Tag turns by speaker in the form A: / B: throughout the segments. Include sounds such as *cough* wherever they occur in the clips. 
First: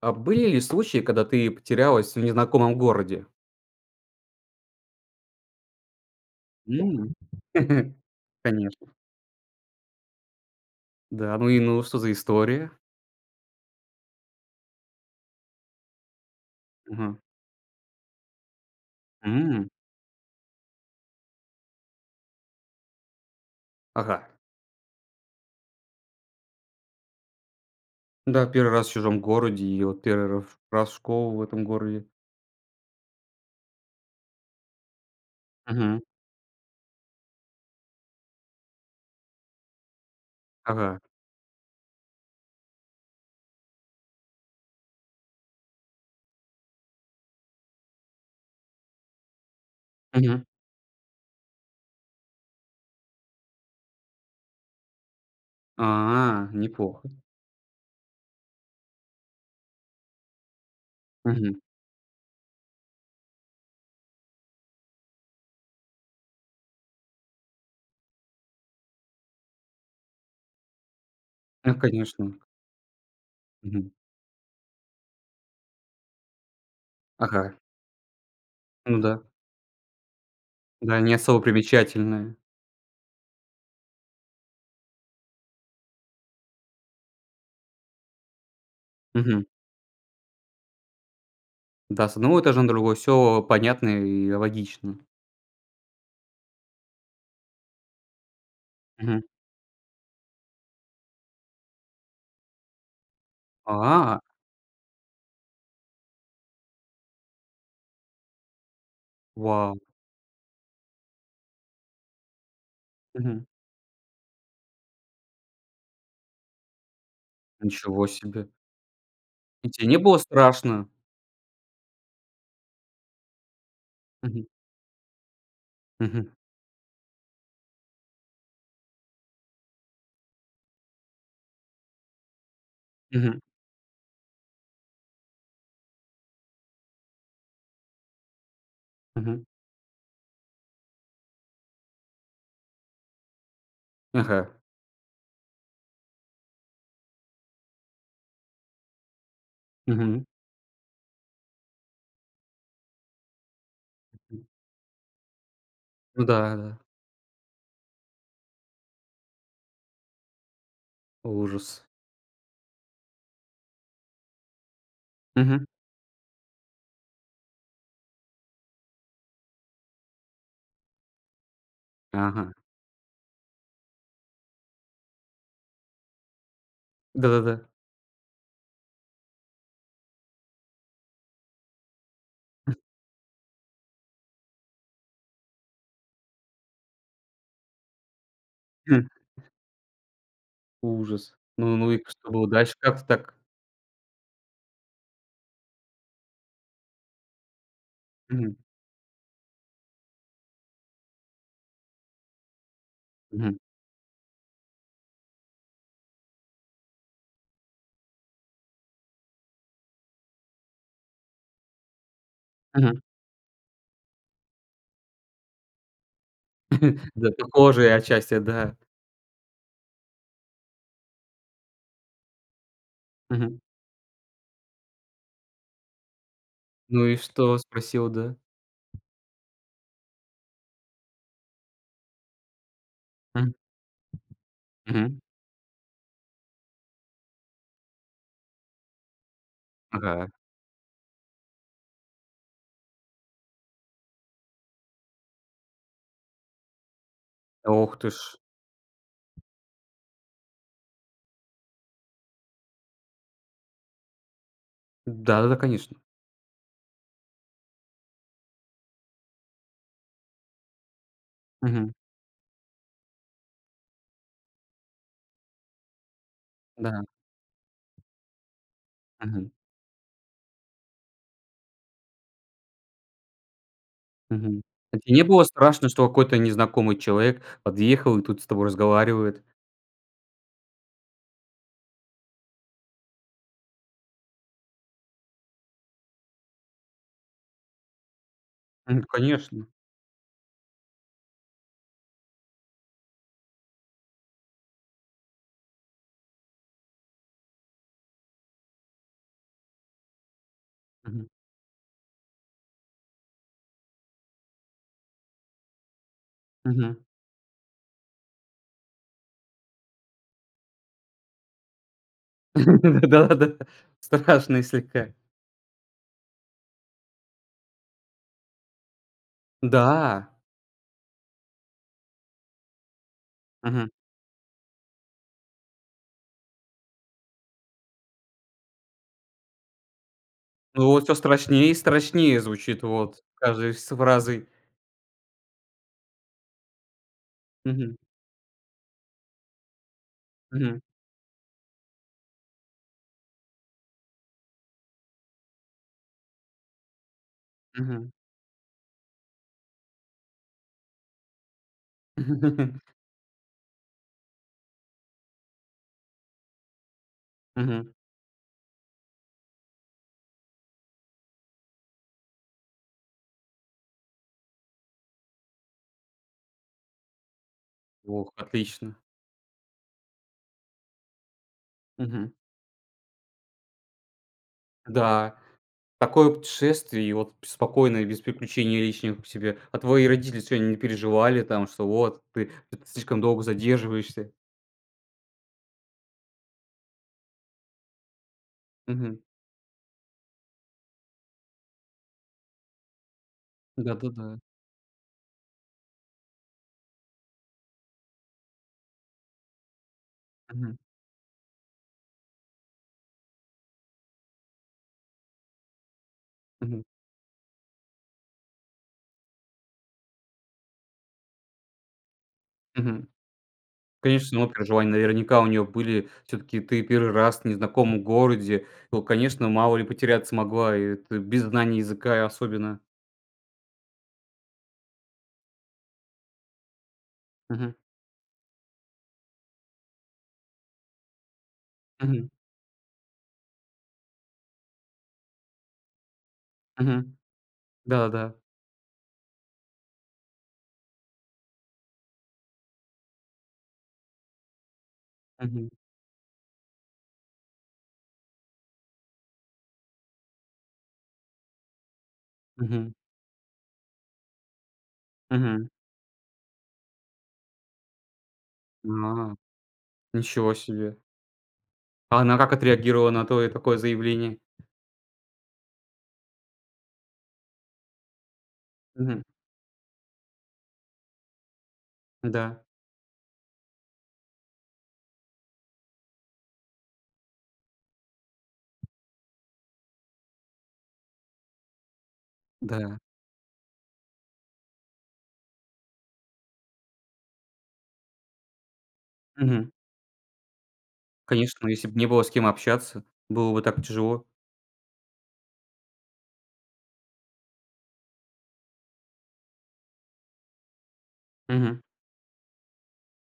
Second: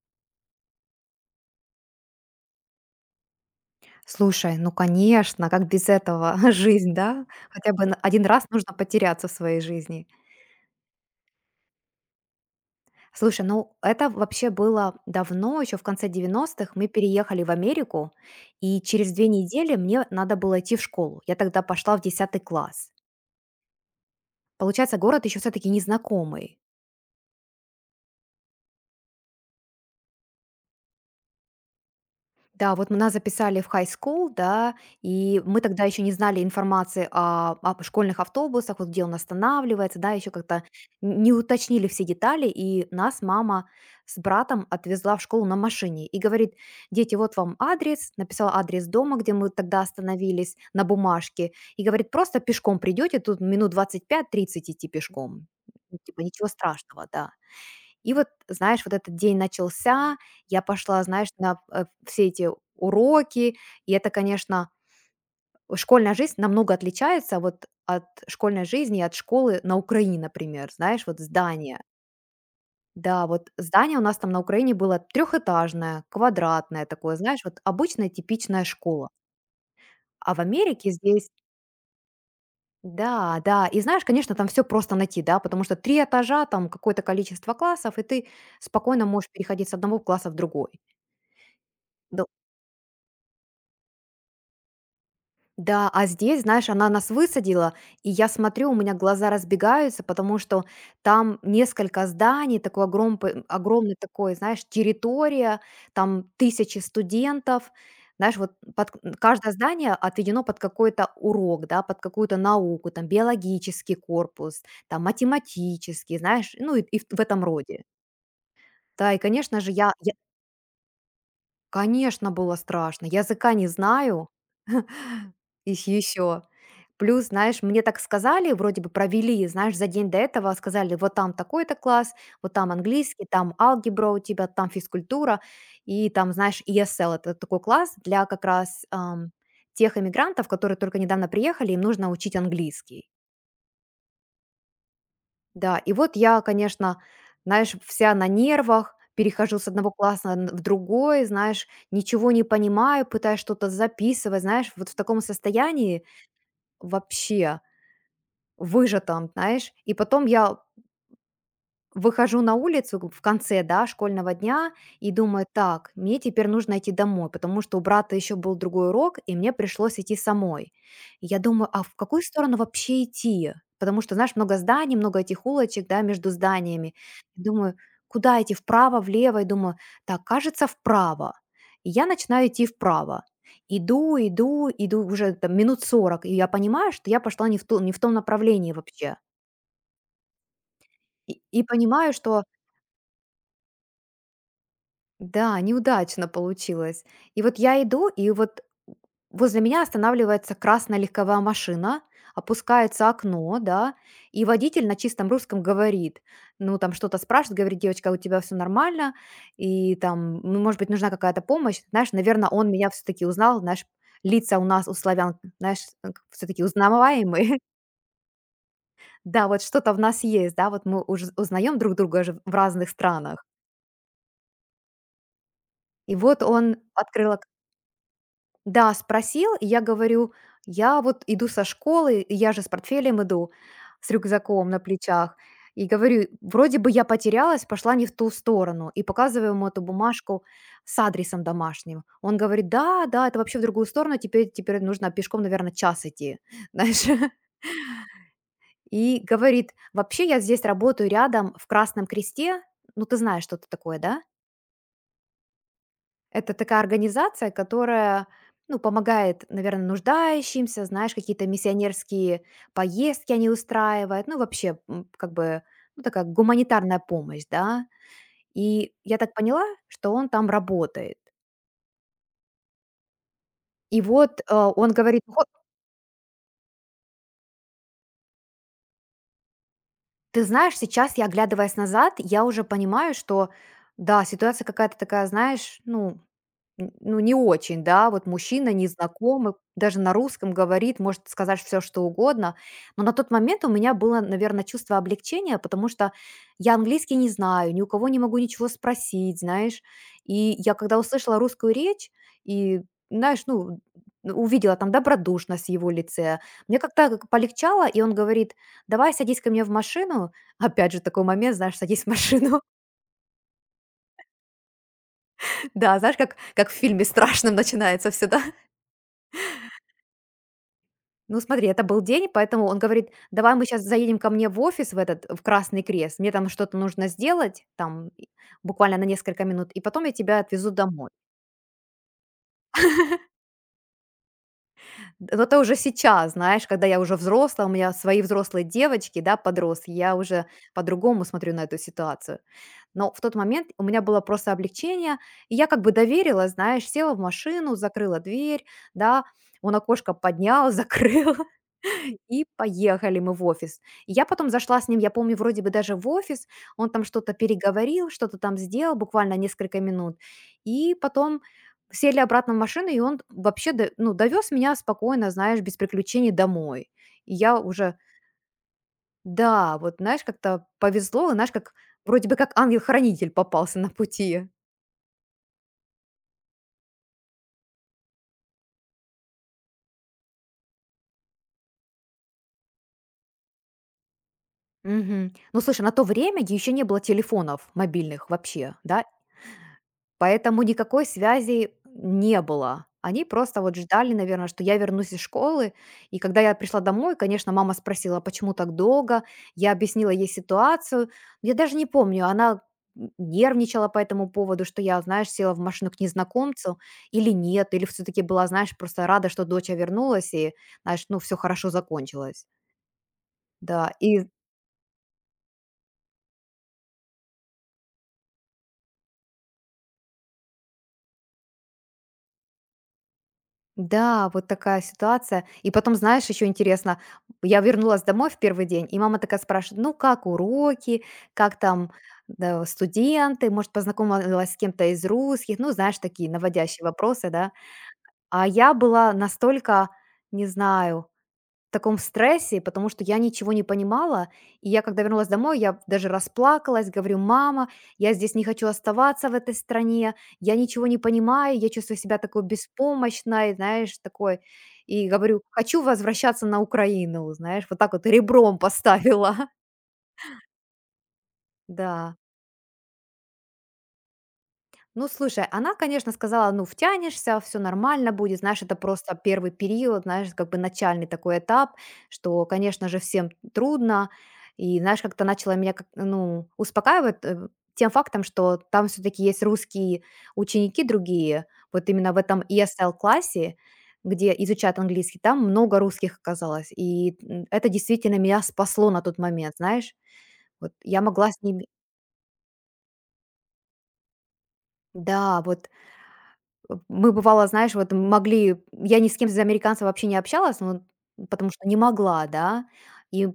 A: А были ли случаи, когда ты потерялась в незнакомом городе?
B: Слушай, ну конечно, как без этого *laughs* жизнь,
A: М.
B: да? Хотя бы
A: *laughs*
B: один раз нужно
A: Конечно.
B: потеряться в своей жизни.
A: Да, ну и ну, что за история?
B: Слушай, ну это вообще было давно, еще в конце 90-х мы
A: Мгм.
B: переехали в Америку, и через две
A: М.
B: недели мне надо было идти в школу. Я тогда пошла в 10-й класс.
A: Ага.
B: Получается, город еще все-таки незнакомый.
A: Да, первый раз в чужом городе и вот первый ра раз в школу в этом городе.
B: Да, вот мы нас записали в high school, да, и мы тогда
A: Мгм.
B: еще не знали информации о школьных автобусах, вот где он останавливается, да, еще как-то
A: Ага.
B: не уточнили все детали, и нас мама с братом отвезла в школу на машине и говорит, дети, вот вам адрес, написала адрес дома, где мы тогда
A: Мгм.
B: остановились на бумажке, и говорит, просто пешком придете, тут минут 25-30 идти пешком. Ну, типа ничего
A: А,
B: страшного,
A: неплохо.
B: да. И вот, знаешь, вот этот день начался, я пошла, знаешь, на,
A: Мгм.
B: все эти уроки, и это, конечно, школьная жизнь намного отличается вот от школьной жизни и от школы на Украине, например. Знаешь, вот здание.
A: Ну, конечно.
B: Да, вот
A: Мгм.
B: здание у нас там на Украине было трехэтажное, квадратное такое, знаешь,
A: Ага.
B: вот обычная типичная
A: Ну
B: школа.
A: да.
B: А в Америке
A: Да, не
B: здесь
A: особо примечательное.
B: да, да. И знаешь, конечно, там все просто найти, да, потому что 3 этажа, там какое-то количество классов, и ты спокойно можешь
A: Мгм.
B: переходить с одного класса в другой.
A: Да, с
B: Да.
A: одного этажа на другой все понятно и логично.
B: Да, а здесь, знаешь, она нас высадила, и я смотрю, у меня
A: Мгм.
B: глаза разбегаются, потому что там несколько зданий, такой огромный
A: А,
B: такой, знаешь, территория, там тысячи студентов, знаешь, вот под каждое
A: вау.
B: здание отведено под какой-то урок, да, под какую-то науку, там
A: Мгм.
B: биологический корпус, там математический, знаешь, ну и в этом роде.
A: Ничего себе.
B: Да, и, конечно же,
A: И тебе
B: я,
A: не
B: я,
A: было страшно?
B: конечно, было страшно, языка не знаю,
A: Мгм.
B: *laughs* и
A: Мгм.
B: еще. Плюс, знаешь, мне так сказали, вроде бы провели, знаешь, за день до этого сказали, вот там такой-то класс, вот там английский,
A: Мгм.
B: там алгебра у тебя, там физкультура, и там, знаешь, ESL — это такой класс для как раз
A: Мгм.
B: тех иммигрантов, которые только недавно приехали, им нужно учить английский.
A: Ага.
B: Да, и вот я, конечно, знаешь, вся на нервах, перехожу с одного
A: Мгм.
B: класса в другой, знаешь, ничего не понимаю, пытаюсь что-то записывать,
A: М.
B: знаешь, вот в таком состоянии
A: Ну да, да.
B: вообще выжатом, знаешь. И потом я
A: Ужас.
B: выхожу на улицу в конце, да, школьного дня и думаю,
A: Мгм.
B: так, мне теперь нужно идти домой, потому что у брата еще был другой урок, и мне пришлось идти самой. И я думаю, а в какую
A: Ага.
B: сторону вообще идти? Потому что, знаешь, много зданий, много этих улочек, да, между зданиями.
A: Да-да-да.
B: Думаю, куда идти, вправо, влево? И думаю, так, кажется, вправо. И я начинаю идти вправо. Иду, иду, иду уже там минут 40, и я понимаю, что я пошла не в том направлении
A: Хм.
B: вообще. И
A: Ужас.
B: и
A: Ну и
B: понимаю,
A: что
B: что
A: было дальше? Как ты так?
B: да, неудачно получилось. И вот я иду, и
A: Мгм.
B: вот возле меня останавливается красная легковая машина, опускается окно,
A: Мгм.
B: да, и водитель на чистом русском говорит, ну, там что-то спрашивает, говорит, девочка, а у тебя все нормально, и там, ну, может быть, нужна какая-то помощь. Знаешь, наверное, он меня
A: Мгм.
B: все-таки узнал, знаешь, лица у нас, у славян, знаешь, все-таки
A: *laughs* Да,
B: узнаваемые. *laughs*
A: похожие отчасти, да.
B: Да, вот что-то в нас есть, да, вот мы уже узнаем друг друга же в разных странах.
A: Мгм.
B: И вот он
A: Ну и
B: открыл.
A: что спросил, да?
B: Да, спросил, и я говорю: "Я вот иду со школы, и я же с портфелем иду,
A: Мгм.
B: с рюкзаком на
A: Мгм.
B: плечах". И говорю: "Вроде бы я потерялась, пошла не в ту сторону". И показываю ему эту
A: Ага.
B: бумажку с адресом домашним. Он говорит: "Да, да, это вообще в другую сторону, теперь нужно пешком, наверное, час идти". *laughs* Знаешь?
A: Ох ты ж.
B: И говорит: "Вообще я здесь работаю рядом в Красном Кресте". Ну, ты знаешь, что это такое, да?
A: Да-да-да, конечно.
B: Это такая организация, которая, ну, помогает, наверное, нуждающимся, знаешь, какие-то
A: Мгм.
B: миссионерские поездки они устраивают, ну, вообще, как бы, ну, такая гуманитарная
A: Да.
B: помощь, да. И я так
A: Мгм.
B: поняла, что он там работает. И вот,
A: Мгм.
B: он
A: А те
B: говорит:
A: не было
B: "Вот,
A: страшно, что какой-то незнакомый человек подъехал и тут с тобой разговаривает?
B: ты знаешь, сейчас я, оглядываясь назад, я уже понимаю, что, да, ситуация какая-то такая, знаешь, ну, Н ну, не очень, да. Вот мужчина
A: М,
B: незнакомый,
A: конечно.
B: даже на русском говорит, может сказать все что угодно. Но на тот момент у меня было, наверное, чувство облегчения, потому что я английский не знаю, ни у кого не могу ничего спросить, знаешь. И я когда
A: Мгм,
B: услышала русскую речь и, знаешь, ну, увидела там добродушность в его лице, мне
A: мгм.
B: как-то полегчало, и он говорит: "Давай садись ко мне в машину". Опять же такой момент, знаешь, садись в машину. *laughs*
A: *laughs* Да-да-да, страшный слегка.
B: Да, знаешь, как в фильме страшном начинается всё, да?
A: Да,
B: Ну, смотри, это был день, поэтому он говорит: "Давай мы сейчас
A: мгм.
B: заедем ко мне в офис, в этот, в Красный Крест. Мне там что-то нужно сделать, там, и буквально на несколько минут, и потом я тебя отвезу
A: Ну, вот
B: домой".
A: все страшнее и страшнее звучит вот с каждой с фразой.
B: Но это уже сейчас, знаешь, когда я уже взрослая, у меня
A: Мгм,
B: свои взрослые девочки, да, подросли, я уже
A: мгм,
B: по-другому смотрю на эту ситуацию. Но в тот момент у меня было просто облегчение, и я как бы доверила, знаешь, села в машину,
A: мгм,
B: закрыла дверь, да, он окошко поднял, *laughs* закрыл. И
A: *laughs*
B: поехали мы в офис. Я потом зашла с ним, я помню, вроде бы даже в офис, он там что-то
A: мгм.
B: переговорил, что-то там сделал, буквально несколько минут. И потом сели обратно в машину, и он вообще, ну, довез меня спокойно, знаешь, без приключений домой. И я уже,
A: Ох, отлично.
B: да, вот, знаешь, как-то повезло, и, знаешь, как вроде
A: Мгм.
B: бы как ангел-хранитель попался на пути.
A: Да, такое путешествие и вот спокойно, и без приключений лишних к себе. А твои родители сегодня не переживали там, что вот ты слишком долго задерживаешься?
B: Мгм. Ну, слушай, на то время еще не было телефонов мобильных вообще, да.
A: Мгм.
B: Поэтому никакой связи не было. Они просто вот ждали,
A: Да-да-да.
B: наверное, что я вернусь из школы. И когда я пришла домой, конечно, мама спросила, почему так долго. Я объяснила ей
A: Мгм,
B: ситуацию. Я даже не помню, она нервничала по этому поводу, что я, знаешь, села в машину к незнакомцу
A: мгм,
B: или нет, или все-таки была, знаешь, просто рада, что доча вернулась и, знаешь, ну, все хорошо закончилось.
A: мгм.
B: Да, и
A: Конечно, ну, переживания наверняка у нее были. Все таки ты первый раз в незнакомом городе. Ну, конечно, мало ли потеряться могла, и ты без знания языка и особенно.
B: да, вот такая ситуация. И потом, знаешь, еще интересно, я
A: Мгм,
B: вернулась домой в первый день, и мама такая спрашивает, ну как уроки, как там,
A: мгм,
B: да, студенты, может, познакомилась с кем-то из русских, ну, знаешь, такие наводящие
A: мгм.
B: вопросы, да.
A: Да-да-да.
B: А я была настолько, не знаю, таком стрессе, потому что я ничего не понимала. И я, когда вернулась домой,
A: Мгм,
B: я даже расплакалась, говорю: "Мама, я здесь не хочу оставаться в этой стране, я ничего не понимаю, я чувствую себя такой
A: мгм,
B: беспомощной", знаешь, такой. И говорю:
A: мгм.
B: "Хочу возвращаться на Украину", знаешь, вот так вот ребром поставила.
A: А,
B: *laughs*
A: ничего себе.
B: Да.
A: А она как отреагировала на твое такое заявление?
B: Ну, слушай, она, конечно, сказала, ну, втянешься, все нормально будет, знаешь, это просто
A: Мгм.
B: первый период, знаешь, как бы начальный такой этап, что,
A: Да,
B: конечно же, всем трудно, и, знаешь, как-то начала меня, как, ну, успокаивать тем фактом, что там все-таки есть русские ученики другие, вот именно в этом
A: да.
B: ESL-классе, где изучают английский, там много русских оказалось, и это действительно меня спасло на тот момент,
A: Мгм.
B: знаешь, вот я могла с
A: Конечно,
B: ними,
A: ну, если бы не было с кем общаться, было бы так тяжело.
B: да, вот. Мы, бывало, знаешь, вот могли я ни с кем из американцев вообще не общалась, ну, потому что не
A: Мгм,
B: могла, да. И, в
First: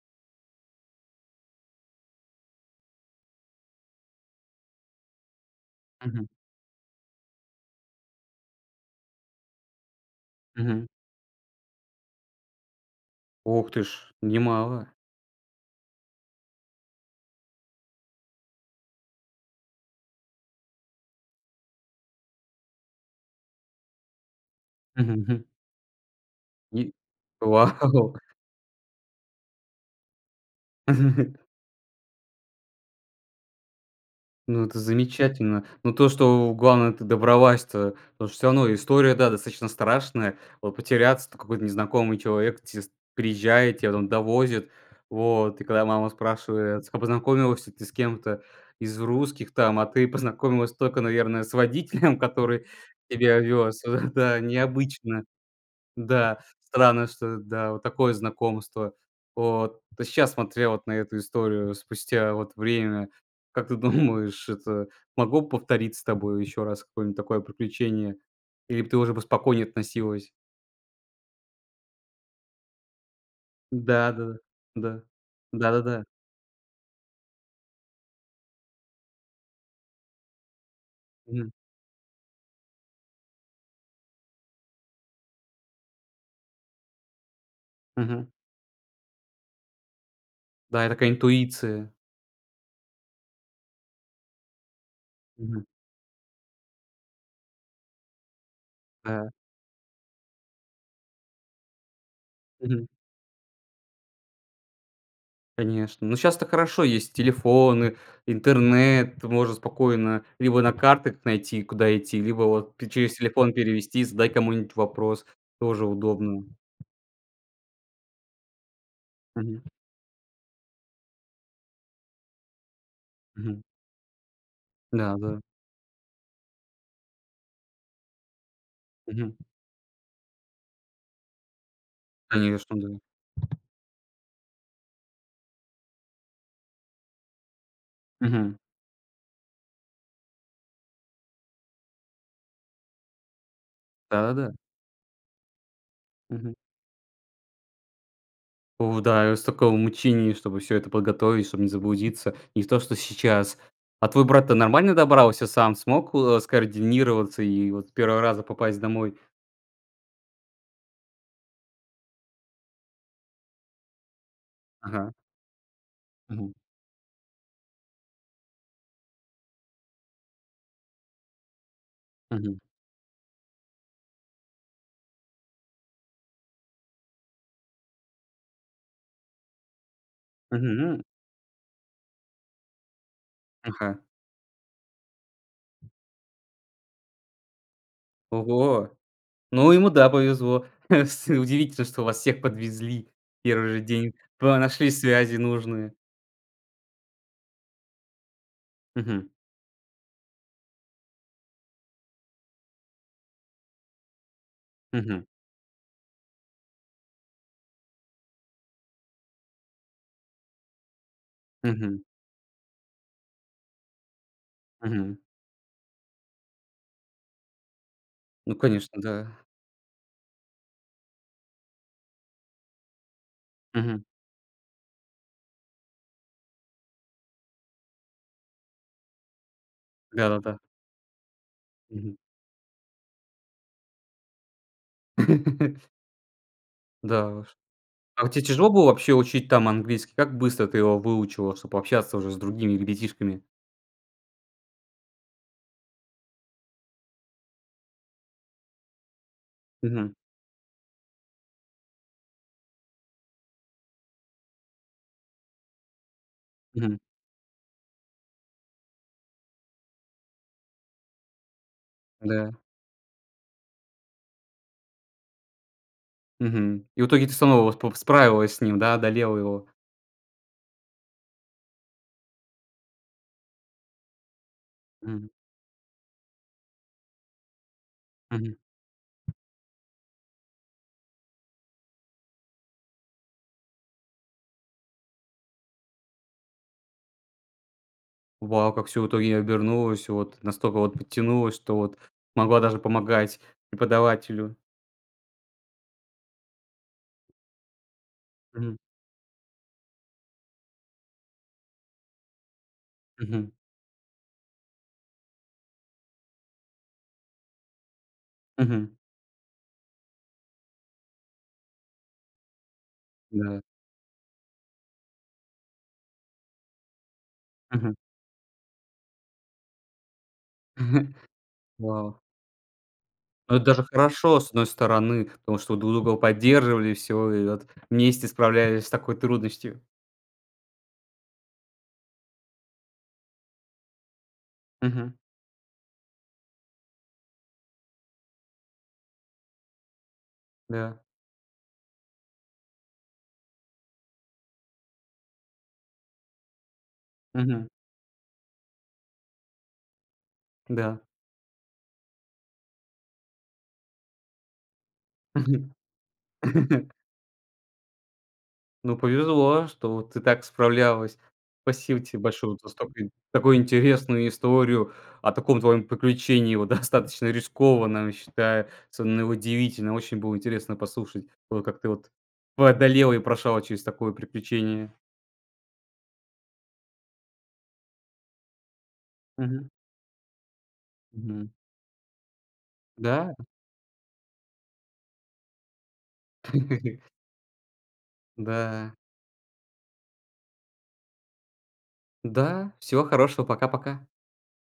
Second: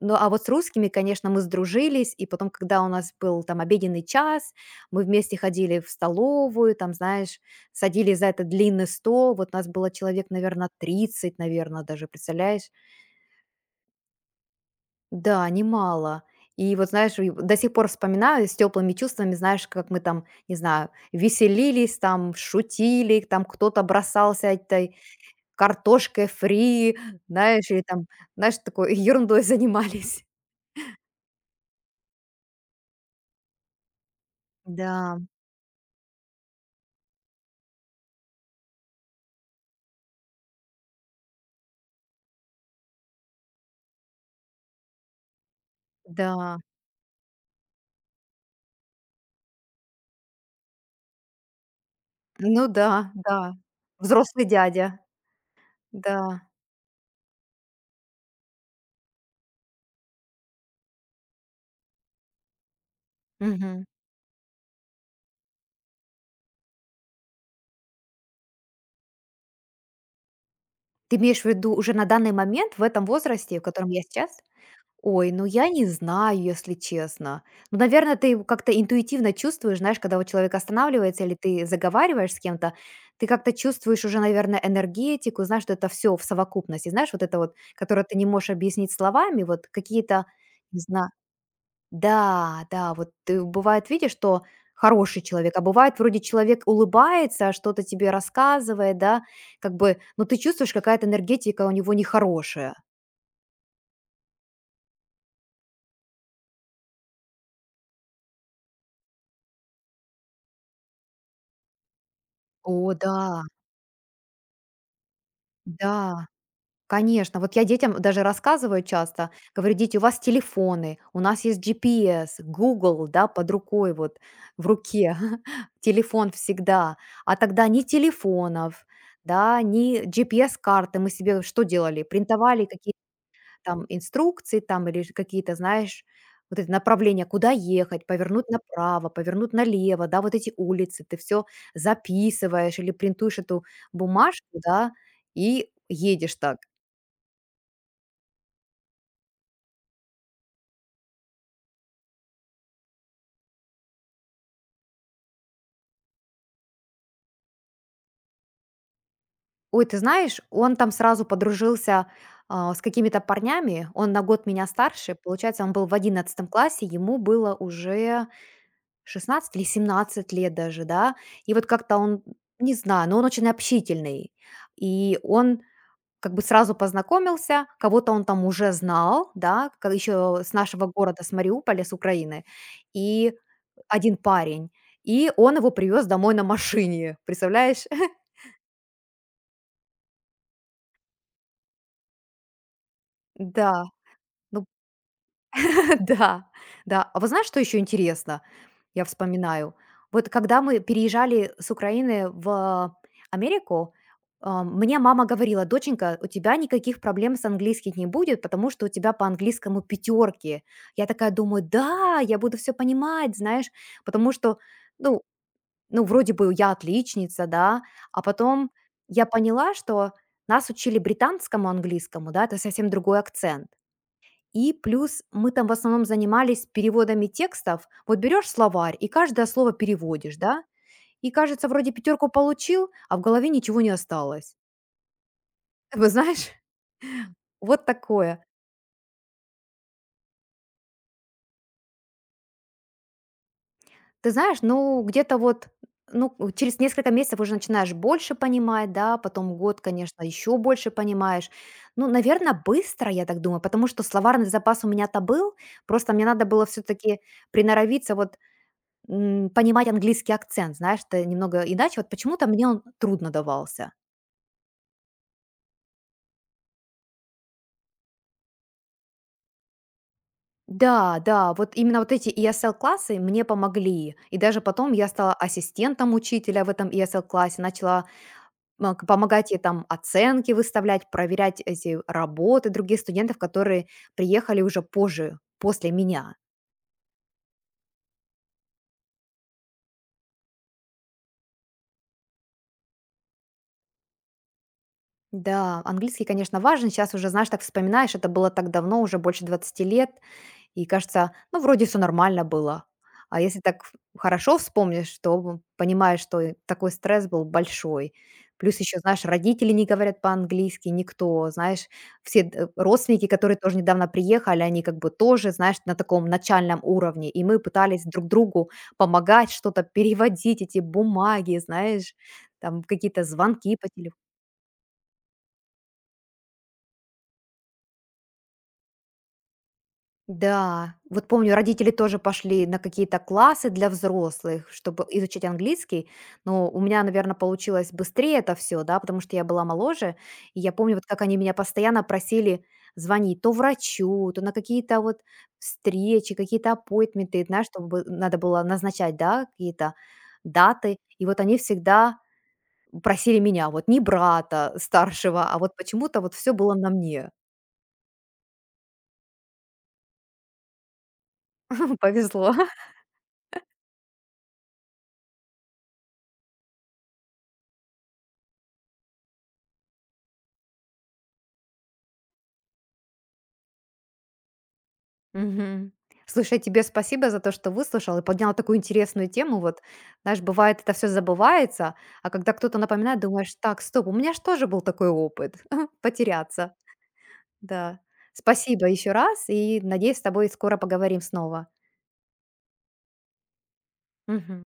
B: ну, а вот с русскими, конечно, мы сдружились, и потом, когда у нас был там обеденный час, мы вместе ходили в
A: мгм,
B: столовую, там, знаешь, садились за этот длинный стол. Вот нас было человек, наверно,
A: мгм.
B: 30, наверно, даже, представляешь?
A: Ух ты ж, немало.
B: Да, немало. И вот, знаешь, и до сих пор вспоминаю с теплыми чувствами, знаешь, как мы там, не знаю, веселились, там, шутили, там кто-то бросался этой
A: Мгм.
B: картошкой
A: И
B: фри, знаешь, или там,
A: вау!
B: знаешь, такой ерундой *laughs* занимались.
A: *laughs* Ну, это
B: Да,
A: замечательно. Но то, что главное, ты добралась-то, потому что все равно история, да, достаточно страшная. Вот потеряться, то какой-то незнакомый человек те с приезжает, тебя там довозит. Вот, и когда мама
B: да.
A: спрашивает: "А познакомилась ли ты с кем-то из русских там?" А ты познакомилась только, наверное, с водителем, *laughs* который
B: Ну да,
A: тебя
B: да.
A: вез. *laughs* Да,
B: Взрослый дядя.
A: необычно. Да,
B: Да.
A: странно, что, да, вот такое знакомство. Вот сейчас смотря вот на эту историю спустя вот время, как ты *laughs*
B: Мгм.
A: думаешь, это могло повторить с тобой еще раз какое-нибудь такое приключение? Или б ты уже бы спокойнее относилась?
B: Ты имеешь в виду уже на данный момент, в этом возрасте, в котором я
A: Да,
B: сейчас?
A: да, да.
B: Ой, ну я не
A: Да-да-да.
B: знаю, если честно. Ну, наверное, ты его как-то интуитивно чувствуешь, знаешь, когда вот человек останавливается или
A: Мгм.
B: ты заговариваешь с кем-то, ты как-то чувствуешь уже, наверное, энергетику, знаешь, что это все в совокупности, знаешь, вот это вот, которое ты не
A: Мгм.
B: можешь объяснить словами, вот какие-то, не
A: Да, и
B: знаю,
A: такая интуиция.
B: да, да, вот ты бывает видишь, что хороший человек, а
A: Мгм.
B: бывает вроде человек улыбается, что-то тебе рассказывает, да,
A: Да.
B: как бы, но ты чувствуешь, какая-то энергетика у него нехорошая.
A: Мгм. Конечно. Ну, сейчас то хорошо, есть телефоны, интернет, можно спокойно либо на картах найти, куда идти, либо
B: О,
A: вот п через
B: да,
A: телефон перевести, задать кому-нибудь вопрос, тоже
B: да.
A: удобно.
B: Конечно, вот я детям даже рассказываю часто,
A: Мгм,
B: говорю: "Дети, у вас телефоны, у нас есть GPS, Google, да, под
A: мгм.
B: рукой, вот в руке,
A: Да, да.
B: *laughs* телефон всегда". А тогда ни телефонов,
A: Мгм.
B: да, ни GPS-карты. Мы себе что делали? Принтовали
A: Конечно,
B: какие-то
A: да.
B: там инструкции там или ж какие-то, знаешь, вот эти направления, куда ехать, повернуть
A: Мгм.
B: направо, повернуть налево, да, вот эти улицы. Ты все записываешь или принтуешь эту бумажку,
A: Да-да-да.
B: да, и едешь
A: Мгм.
B: так.
A: О да, и с такого мучения, чтобы все это подготовить, чтобы не заблудиться. Не то, что сейчас. А твой брат-то нормально добрался сам? Смог, скоординироваться и вот с 1 раза попасть домой?
B: Ой, ты знаешь, он там сразу подружился, с какими-то парнями. Он на год меня
A: Ага.
B: старше. Получается, он был в одиннадцатом
A: Мгм.
B: классе, ему было уже 16 или 17 лет даже, да. И вот как-то он,
A: Мгм.
B: не знаю, но он очень общительный. И он как бы сразу познакомился, кого-то он там уже знал, да, еще с нашего
A: Мгм.
B: города, с Мариуполя, с Украины. И
A: Ага.
B: один парень. И он его привез домой на машине, представляешь? *laughs*
A: Ого! Ну, ему, да, повезло. *laughs* С удивительно, что вас всех подвезли в первый
B: Да.
A: же день. Па
B: Ну,
A: нашли связи нужные.
B: *laughs* да, да. А вы знаешь, что еще интересно? Я
A: Мгм.
B: вспоминаю. Вот когда мы переезжали с Украины в Америку, мне мама
A: Мгм.
B: говорила, доченька, у тебя никаких проблем с английским не будет, потому что у тебя по английскому пятерки. Я такая думаю,
A: Мгм.
B: да, я буду все понимать, знаешь, потому что,
A: Мгм.
B: ну, ну, вроде бы я отличница, да, а
A: Ну,
B: потом
A: конечно,
B: я
A: да.
B: поняла, что нас учили британскому английскому, да, это совсем другой акцент.
A: Мгм.
B: И плюс мы там в основном занимались переводами текстов. Вот берешь словарь и каждое слово переводишь,
A: Да-да-да.
B: да? И кажется, вроде
A: Мгм.
B: пятерку получил, а в голове ничего не осталось.
A: *laughs*
B: Вы знаешь,
A: Да уж.
B: *laughs* вот
A: А
B: такое.
A: тебе тяжело было вообще учить там английский? Как быстро ты его выучила, чтобы общаться уже с другими ребятишками?
B: Ты знаешь, ну где-то вот ну, через несколько месяцев уже начинаешь больше понимать, да, потом год,
A: Мгм.
B: конечно, еще больше понимаешь. Ну, наверное, быстро, я так думаю, потому что словарный запас у меня-то был, просто мне надо было
A: Мгм.
B: все-таки приноровиться вот понимать английский акцент, знаешь, это немного иначе. Вот почему-то
A: Да.
B: мне он трудно давался.
A: Мгм. И в итоге ты снова справилась с ним, да, одолела его?
B: Да, да, вот именно вот эти ESL-классы мне помогли. И даже потом я стала ассистентом учителя в этом ESL-классе, начала
A: Мгм.
B: помогать ей там оценки выставлять, проверять эти работы других студентов, которые приехали уже позже, после меня.
A: Вау, как все в итоге обернулось, вот настолько вот подтянулось, что вот могла даже помогать преподавателю.
B: Да, английский, конечно, важен. Сейчас уже, знаешь, так вспоминаешь, это было так
A: Мгм,
B: давно, уже больше 20 лет. И кажется, ну, вроде все нормально было. А
A: мгм,
B: если так хорошо вспомнишь, то понимаешь, что и такой стресс был большой. Плюс
A: мгм,
B: еще, знаешь, родители не говорят по-английски, никто, знаешь, все родственники, которые
A: да,
B: тоже недавно приехали, они как бы тоже, знаешь, на таком начальном уровне. И мы
A: мгм.
B: пытались друг другу помогать, что-то переводить, эти
A: *laughs*
B: бумаги, знаешь,
A: Вау.
B: там какие-то
A: Ну, это
B: звонки
A: даже
B: по телефону.
A: хорошо, с одной стороны, потому что друг друга поддерживали, все и вот вместе справлялись с такой трудностью.
B: Да, вот помню, родители тоже пошли на какие-то классы для взрослых, чтобы
A: Мгм,
B: изучить английский, но у меня, наверное, получилось быстрее это все, да, потому что я была моложе, и я помню,
A: да,
B: вот как они меня постоянно просили звонить то врачу, то на какие-то вот встречи, какие-то аппойтменты, знаешь,
A: мгм,
B: чтобы надо было назначать, да, какие-то даты,
A: да.
B: и вот они всегда просили меня, вот не брата старшего, а вот почему-то вот все было на
A: *laughs*
B: мне,
A: Ну, повезло, что вот ты так справлялась.
B: *laughs*
A: Спасибо тебе большое
B: повезло.
A: вот за столько такую интересную историю о таком твоем приключении, вот *laughs* достаточно рискованном, считаю, но удивительно. Очень было интересно послушать, вот как ты вот преодолела и прошла вот через такое приключение.
B: Мгм. Слушай, тебе спасибо за то, что выслушал и поднял такую интересную тему.
A: Мгм.
B: Вот, знаешь, бывает, это все
A: Мгм.
B: забывается, а когда кто-то напоминает,
A: Да,
B: думаешь, так, стоп, у меня же тоже был такой опыт *laughs* потеряться.
A: *laughs*
B: Да. Спасибо
A: да,
B: еще раз, и надеюсь, с тобой скоро поговорим снова.
A: да. Всего хорошего, пока-пока.
B: Мгм.